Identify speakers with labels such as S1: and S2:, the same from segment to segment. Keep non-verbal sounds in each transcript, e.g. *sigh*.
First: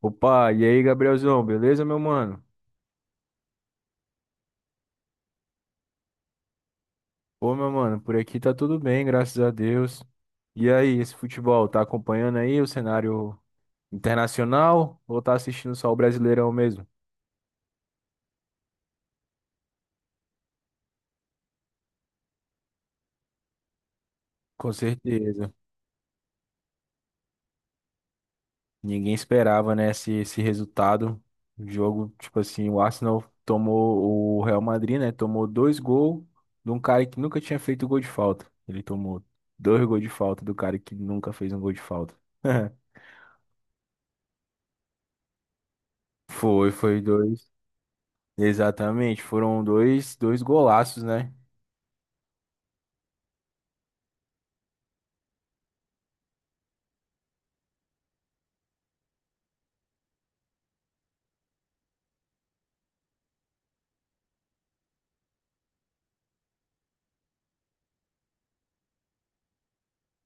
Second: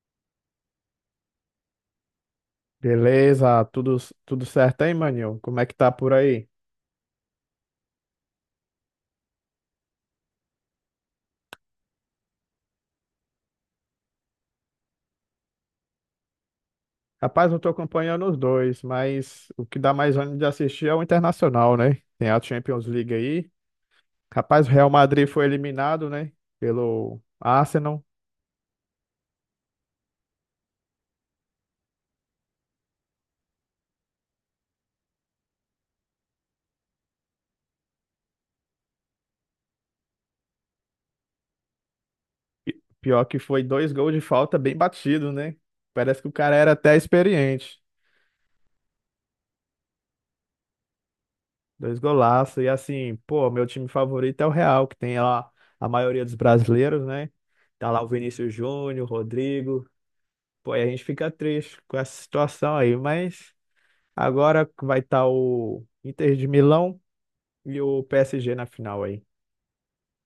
S1: Opa, e aí, Gabrielzão, beleza, meu mano?
S2: Beleza, tudo, tudo certo, hein, maninho? Como é que tá por aí?
S1: Pô, meu mano, por aqui tá tudo bem, graças a Deus. E aí, esse futebol, tá acompanhando aí o cenário internacional ou tá assistindo só o Brasileirão mesmo?
S2: Rapaz, eu tô acompanhando os dois, mas o que dá mais ânimo de assistir é o Internacional, né? Tem a Champions League aí. Rapaz, o
S1: Com
S2: Real Madrid foi
S1: certeza.
S2: eliminado, né? Pelo Arsenal.
S1: Ninguém esperava, né, esse resultado. O jogo, tipo assim, o Arsenal tomou o Real Madrid, né? Tomou dois gols de um cara que nunca tinha feito gol de falta. Ele tomou dois gols de falta do cara que nunca fez um gol de falta.
S2: E pior que foi dois gols de falta bem batido, né? Parece que
S1: *laughs*
S2: o cara
S1: Foi,
S2: era até
S1: foi dois.
S2: experiente.
S1: Exatamente, foram dois, dois golaços, né?
S2: Dois golaços. E assim, pô, meu time favorito é o Real, que tem lá a maioria dos brasileiros, né? Tá lá o Vinícius Júnior, o Rodrigo. Pô, aí a gente fica triste com essa situação aí, mas agora vai estar o Inter de Milão e o PSG na final aí.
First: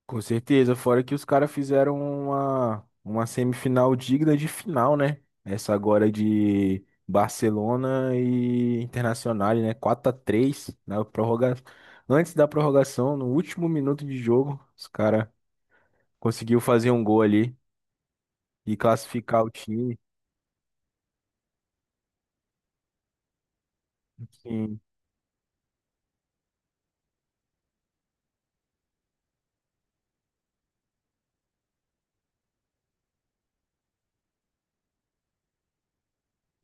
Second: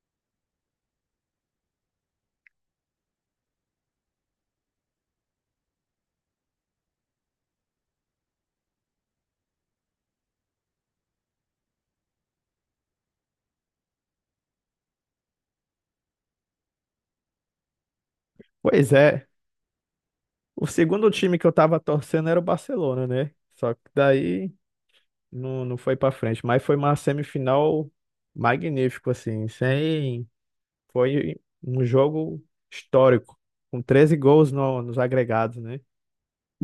S1: Com certeza, fora que os caras fizeram uma semifinal digna de final, né? Essa agora de Barcelona e Internacional, né? 4x3 antes da prorrogação, no último minuto de jogo, os caras conseguiu fazer um gol ali e
S2: Pois é,
S1: classificar o time.
S2: o segundo time que eu tava torcendo era o Barcelona, né? Só que daí
S1: Sim,
S2: não foi pra frente, mas foi uma semifinal magnífico assim, sem foi um jogo histórico, com 13 gols nos agregados, né?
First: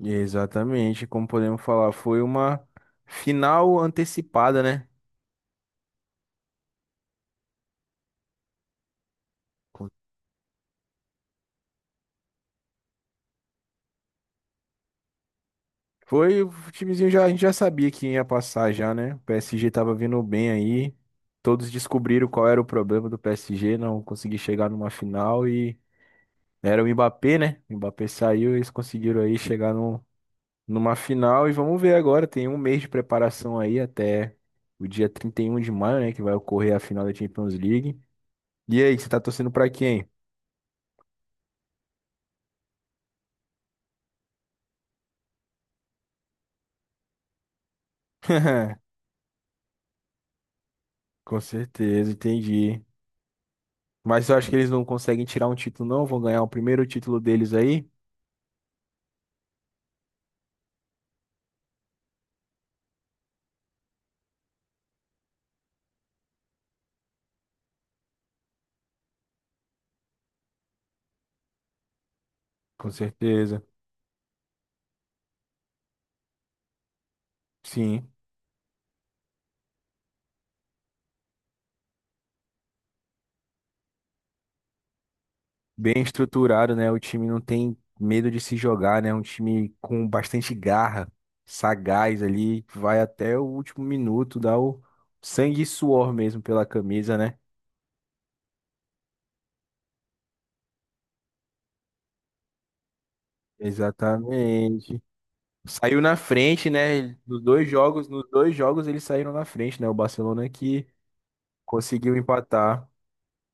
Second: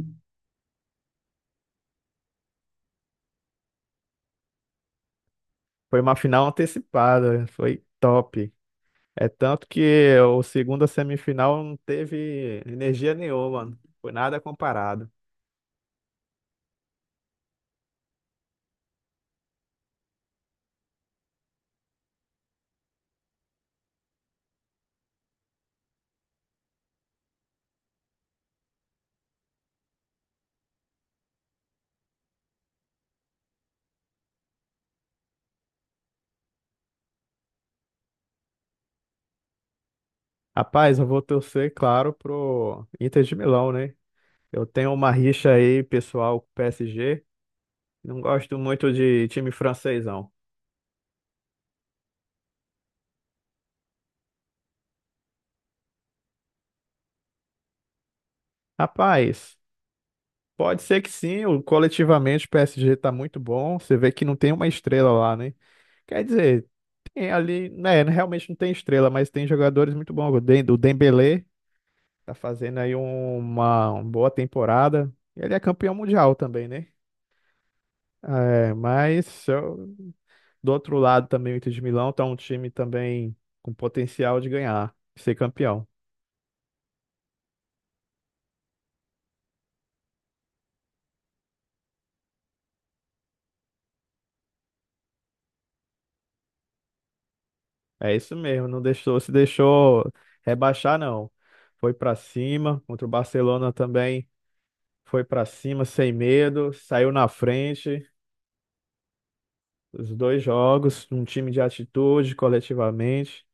S1: exatamente, como podemos falar, foi uma final antecipada, né?
S2: Foi uma final antecipada, foi top. É tanto que o segunda semifinal não teve energia nenhuma, não foi nada comparado.
S1: Foi, o timezinho já, a gente já sabia que ia passar já, né? O PSG tava vindo bem aí. Todos descobriram qual era o problema do PSG, não conseguir chegar numa final e era o Mbappé, né? O Mbappé saiu, eles conseguiram aí chegar numa final e vamos ver agora, tem um mês de preparação aí até o dia 31 de maio, né, que vai ocorrer a final da Champions League. E aí, você tá torcendo pra quem?
S2: Rapaz, eu vou torcer, claro, pro Inter de Milão, né? Eu tenho uma rixa aí, pessoal, com o PSG. Não gosto muito
S1: *laughs*
S2: de time francês, não.
S1: Com certeza, entendi. Mas eu acho que eles não conseguem tirar um título, não. Vão ganhar o primeiro título deles aí.
S2: Rapaz, pode ser que sim, o- coletivamente o PSG tá muito bom. Você vê que não tem uma estrela lá, né? Quer dizer, tem ali, né, realmente não tem estrela, mas tem jogadores muito bons. O Dembélé tá fazendo
S1: Com
S2: aí um-
S1: certeza.
S2: uma, uma boa temporada. Ele é campeão mundial também, né?
S1: Sim.
S2: É, mas eu- do outro lado também o Inter de Milão tá um time também com potencial de ganhar, de ser campeão.
S1: Bem estruturado, né? O time não tem medo de se jogar, né? Um time com bastante garra, sagaz ali, vai até o último minuto, dá o sangue e suor mesmo pela camisa, né?
S2: É isso mesmo, se deixou rebaixar, não. Foi pra cima, contra o Barcelona também
S1: Exatamente.
S2: foi pra cima
S1: Saiu
S2: sem
S1: na frente,
S2: medo,
S1: né?
S2: saiu na frente,
S1: Nos dois jogos eles saíram na frente, né? O
S2: os dois
S1: Barcelona que
S2: jogos, um time de
S1: conseguiu
S2: atitude
S1: empatar.
S2: coletivamente.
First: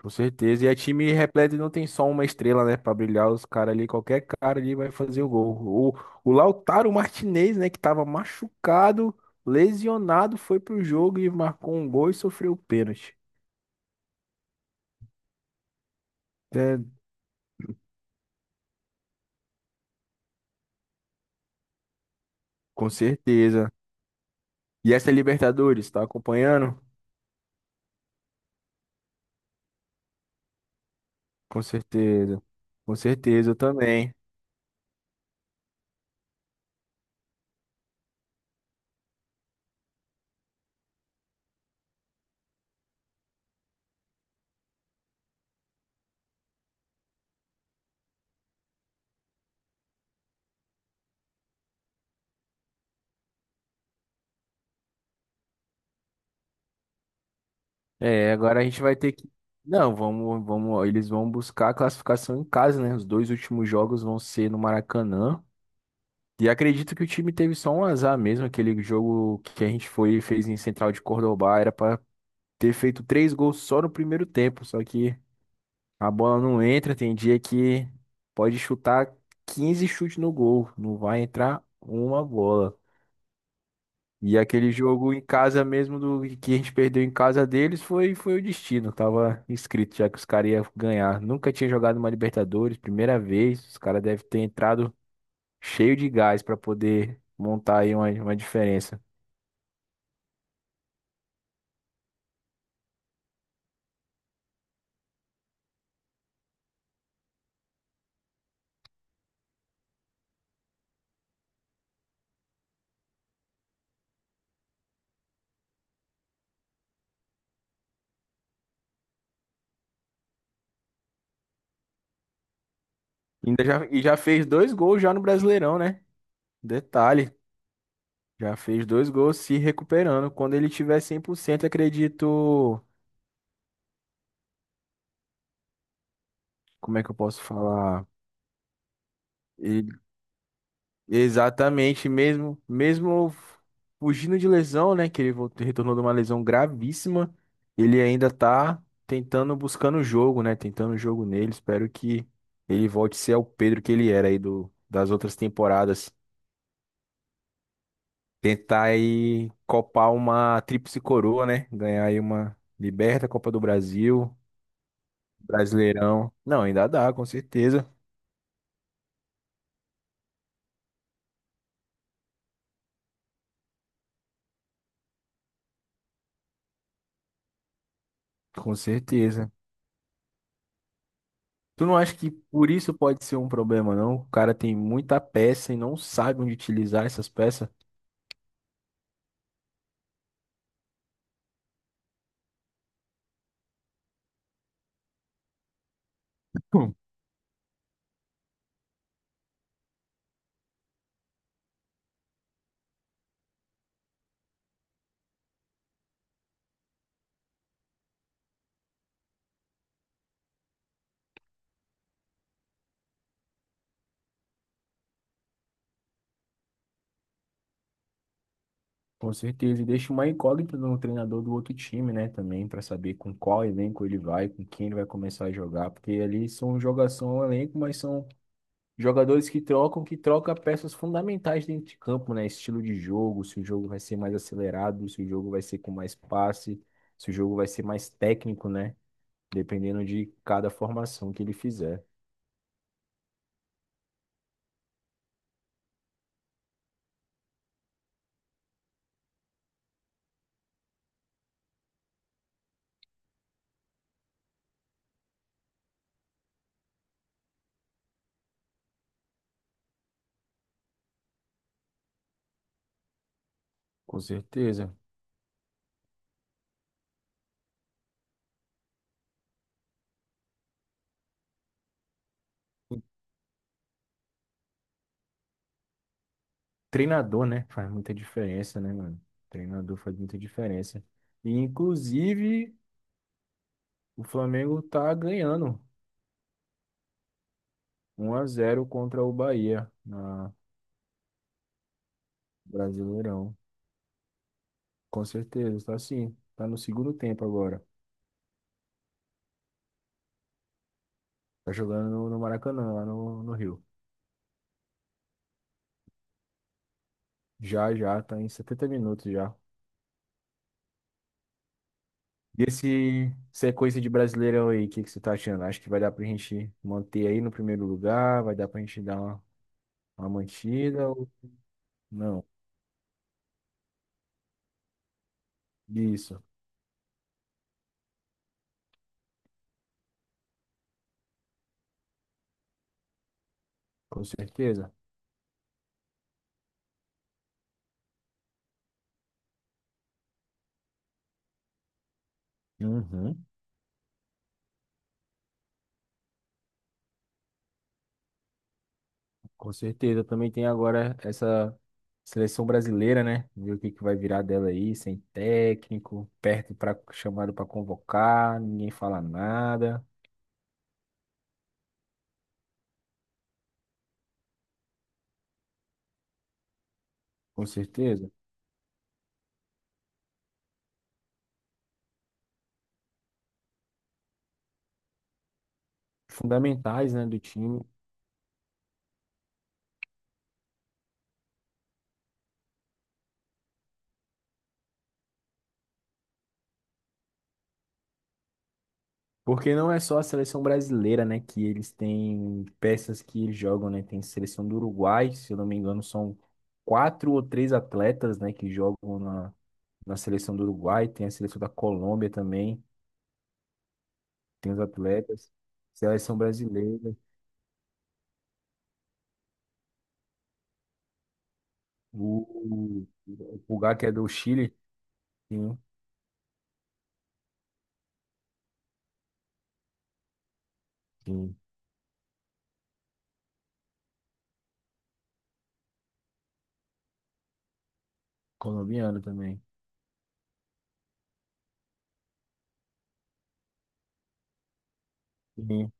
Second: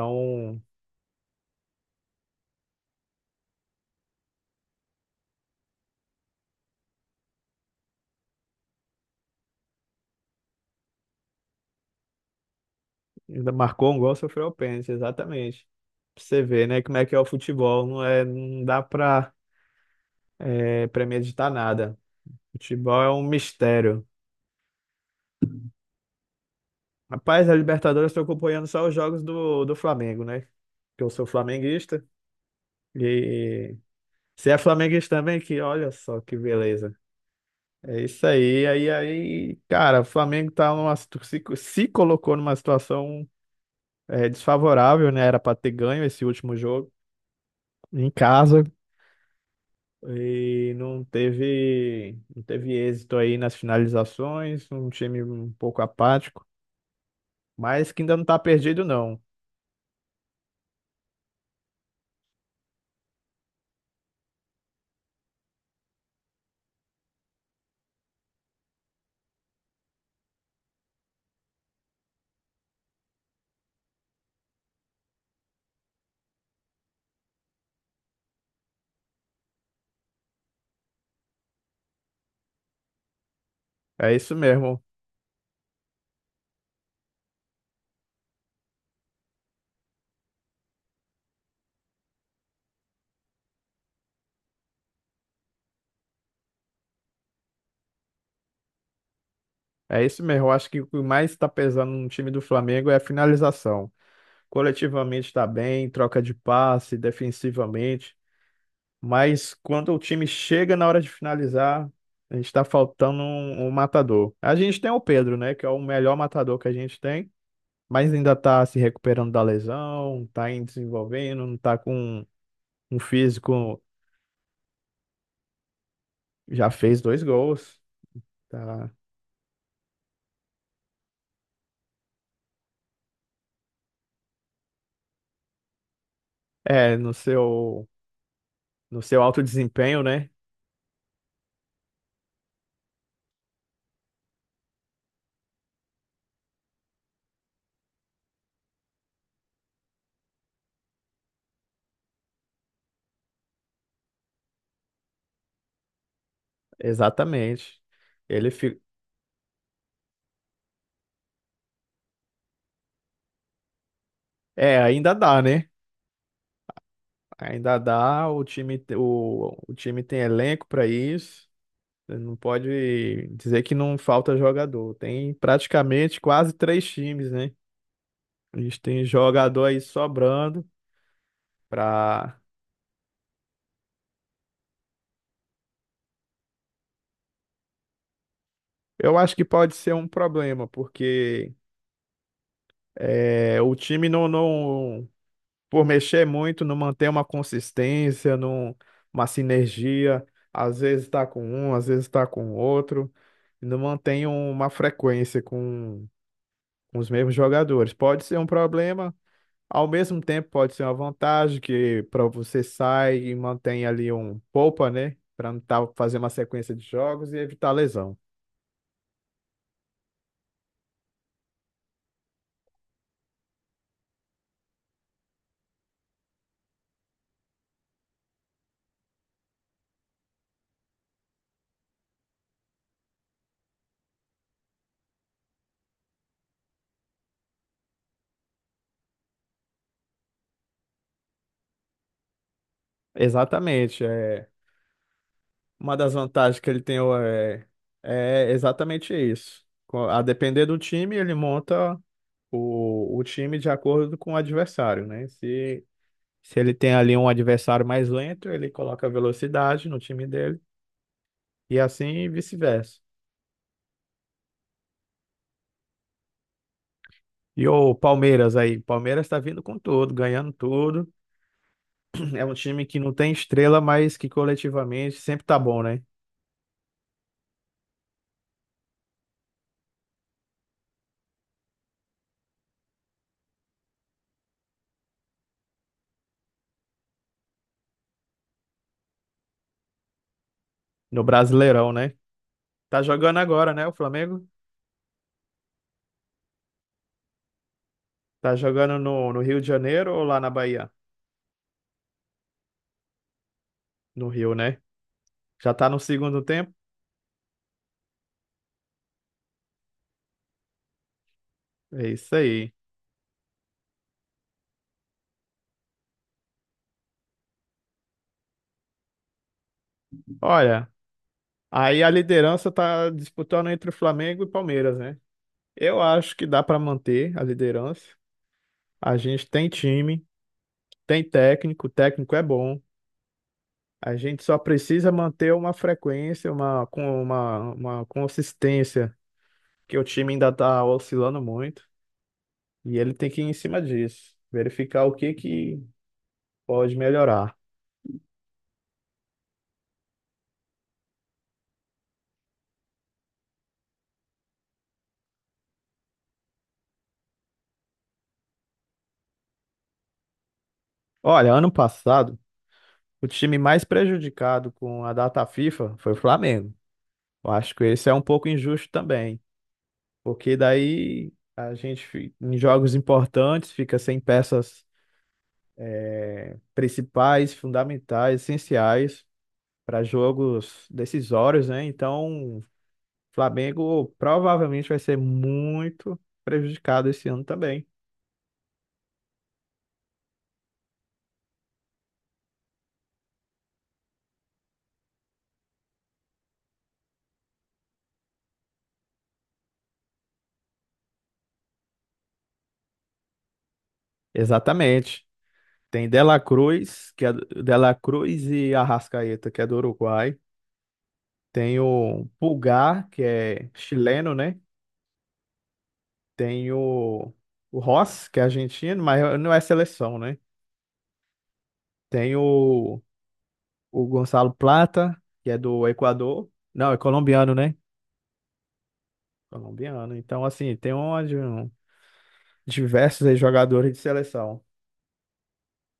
S1: Com certeza. E é time repleto e não tem só uma estrela, né? Pra brilhar os caras ali. Qualquer cara ali vai fazer o gol. O Lautaro Martinez, né? Que tava machucado, lesionado, foi pro jogo e marcou um gol e sofreu o pênalti.
S2: ainda marcou um gol, sofreu o pênalti, exatamente. Pra você ver,
S1: É,
S2: né, como é que é o futebol. Não dá pra, é, premeditar nada.
S1: com
S2: Futebol é um
S1: certeza.
S2: mistério.
S1: E essa é Libertadores, tá acompanhando?
S2: Rapaz, a Libertadores estou acompanhando só os jogos do Flamengo, né? Que eu sou
S1: Com
S2: flamenguista.
S1: certeza. Com certeza eu
S2: E
S1: também.
S2: você é flamenguista também? Que olha só que beleza. É isso aí. Cara, o Flamengo tá numa, se colocou numa situação é, desfavorável, né? Era pra ter ganho esse último jogo em casa e não teve êxito aí nas finalizações, um time um pouco apático, mas que ainda não
S1: É,
S2: tá
S1: agora a gente
S2: perdido,
S1: vai ter
S2: não.
S1: que. Não, vamos, vamos. Eles vão buscar a classificação em casa, né? Os dois últimos jogos vão ser no Maracanã. E acredito que o time teve só um azar mesmo, aquele jogo que a gente foi e fez em Central de Córdoba, era pra ter feito três gols só no primeiro tempo, só que a bola não entra, tem dia que pode chutar 15 chutes no gol, não vai entrar uma bola.
S2: É isso
S1: E aquele
S2: mesmo.
S1: jogo em casa mesmo do que a gente perdeu em casa deles foi o destino, tava escrito já que os caras iam ganhar. Nunca tinha jogado uma Libertadores, primeira vez, os caras devem ter entrado cheio de gás para poder montar aí uma diferença.
S2: É isso mesmo. Eu acho que o que mais está pesando no time do Flamengo é a finalização. Coletivamente está bem, troca de passe, defensivamente, mas quando o time chega na hora de finalizar, a gente está faltando um matador. A gente tem o Pedro, né, que é o melhor matador que a gente tem, mas ainda está se recuperando da lesão, está em desenvolvendo, não está com um
S1: Ainda
S2: físico,
S1: já, e já fez dois gols já no Brasileirão, né?
S2: já fez dois
S1: Detalhe,
S2: gols,
S1: já fez
S2: tá?
S1: dois gols se recuperando. Quando ele tiver 100%, acredito.
S2: É,
S1: Como é que
S2: no
S1: eu posso
S2: seu
S1: falar?
S2: no seu alto
S1: E-
S2: desempenho, né?
S1: Exatamente, mesmo, mesmo fugindo de lesão, né? Que ele voltou, retornou de uma lesão gravíssima, ele ainda tá tentando, buscando o jogo, né? Tentando o jogo nele. Espero que ele volte a ser o Pedro que ele era aí das outras temporadas.
S2: Exatamente. Ele fi...
S1: Tentar aí copar uma tríplice coroa, né? Ganhar aí uma Liberta, Copa do Brasil,
S2: é, ainda dá, né?
S1: Brasileirão. Não, ainda dá, com
S2: Ainda
S1: certeza.
S2: dá, o o time tem elenco para isso. Não pode dizer que não falta jogador. Tem praticamente quase três times, né? A
S1: Com
S2: gente tem
S1: certeza.
S2: jogador aí sobrando
S1: Tu não acha que
S2: para
S1: por isso pode ser um problema, não? O cara tem muita peça e não sabe onde utilizar essas peças.
S2: eu acho que pode ser um problema, porque é, o time não, não, por mexer muito, não
S1: Hum.
S2: mantém uma consistência, não, uma sinergia. Às vezes está com um, às vezes está com outro, e não mantém uma frequência com os mesmos jogadores. Pode ser um problema, ao mesmo tempo pode ser uma vantagem, que para você sai e mantém ali um poupa, né? Para não tá, fazer uma sequência de jogos e evitar lesão.
S1: Com certeza. E deixa uma incógnita no treinador do outro time, né? Também, pra saber com qual elenco ele vai, com quem ele vai começar a jogar. Porque ali são jogação elenco, mas são jogadores que trocam, que troca peças fundamentais dentro de campo, né? Estilo de jogo, se o jogo vai ser mais acelerado, se o jogo vai ser com mais passe, se o jogo vai ser mais técnico, né? Dependendo de cada formação que ele fizer.
S2: Exatamente. É. Uma das vantagens que ele tem é, é exatamente isso. Co- a depender do time, ele monta o time de acordo com o adversário, né? Se ele tem ali um adversário mais lento, ele coloca velocidade no time dele e assim vice-versa.
S1: Com certeza.
S2: E o Palmeiras aí, Palmeiras está vindo com tudo, ganhando tudo. É um time
S1: O
S2: que não tem estrela, mas que coletivamente sempre tá bom, né?
S1: treinador, né? Faz muita diferença, né, mano? O treinador faz muita diferença. E, inclusive, o Flamengo tá ganhando 1 a 0 contra o Bahia na
S2: No Brasileirão, né? Tá jogando
S1: Brasileirão.
S2: agora, né? O Flamengo
S1: Com certeza, tá sim. Tá no segundo tempo agora.
S2: tá jogando no Rio de Janeiro ou lá na Bahia?
S1: Tá jogando no Maracanã, lá no Rio.
S2: No Rio, né? Já tá no segundo tempo?
S1: Já, já, tá em 70 minutos já.
S2: É isso
S1: E
S2: aí.
S1: esse sequência de Brasileirão aí, o que você tá achando? Acho que vai dar pra gente manter aí no primeiro lugar, vai dar pra gente dar uma
S2: Olha,
S1: mantida ou
S2: aí a
S1: não?
S2: liderança tá disputando entre o Flamengo e Palmeiras, né? Eu acho
S1: Isso,
S2: que dá pra manter a liderança. A gente tem time, tem técnico, o técnico é bom. A
S1: com
S2: gente só
S1: certeza.
S2: precisa manter uma frequência, com uma consistência, que o time ainda tá oscilando muito. E ele tem que ir
S1: Uhum.
S2: em cima disso, verificar o que que pode melhorar.
S1: Com certeza. Também tem agora essa seleção brasileira, né? Ver o que vai virar dela aí, sem técnico, perto para chamado para convocar, ninguém fala nada.
S2: Olha, ano passado, o time mais prejudicado com a data FIFA foi o Flamengo. Eu
S1: Com
S2: acho que esse é um
S1: certeza.
S2: pouco injusto também, porque daí a gente, fi- em jogos importantes, fica sem peças
S1: Fundamentais, né, do
S2: principais,
S1: time.
S2: fundamentais, essenciais para jogos decisórios, né? Então, o Flamengo provavelmente vai ser muito prejudicado esse ano também.
S1: Porque não é só a seleção brasileira, né, que eles têm peças que eles jogam, né? Tem seleção do Uruguai, se eu não me engano, são quatro ou três atletas, né, que jogam na seleção do Uruguai. Tem a seleção da Colômbia também, tem os
S2: Exatamente.
S1: atletas.
S2: Tem
S1: Seleção
S2: Dela Cruz,
S1: brasileira,
S2: que é Dela Cruz e Arrascaeta, que é do Uruguai. Tem o
S1: o
S2: Pulgar, que
S1: o
S2: é
S1: Pulgar, que é do
S2: chileno, né?
S1: Chile, sim,
S2: Tem o Ross, que é argentino, mas não é seleção, né?
S1: sim,
S2: Tem o Gonçalo Plata, que é do Equador. Não, é colombiano, né?
S1: colombiano também.
S2: Colombiano. Então, assim, tem diversos aí jogadores de seleção.
S1: Sim.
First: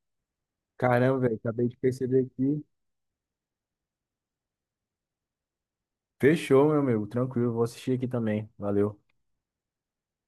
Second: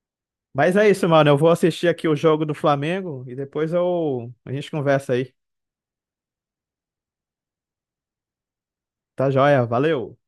S2: Mas é isso,
S1: Caramba,
S2: mano.
S1: velho,
S2: Eu vou
S1: acabei de
S2: assistir aqui o
S1: perceber
S2: jogo do
S1: aqui.
S2: Flamengo e depois eu, a gente conversa aí.
S1: Fechou, meu amigo, tranquilo, vou assistir aqui também. Valeu.
S2: Tá joia? Valeu!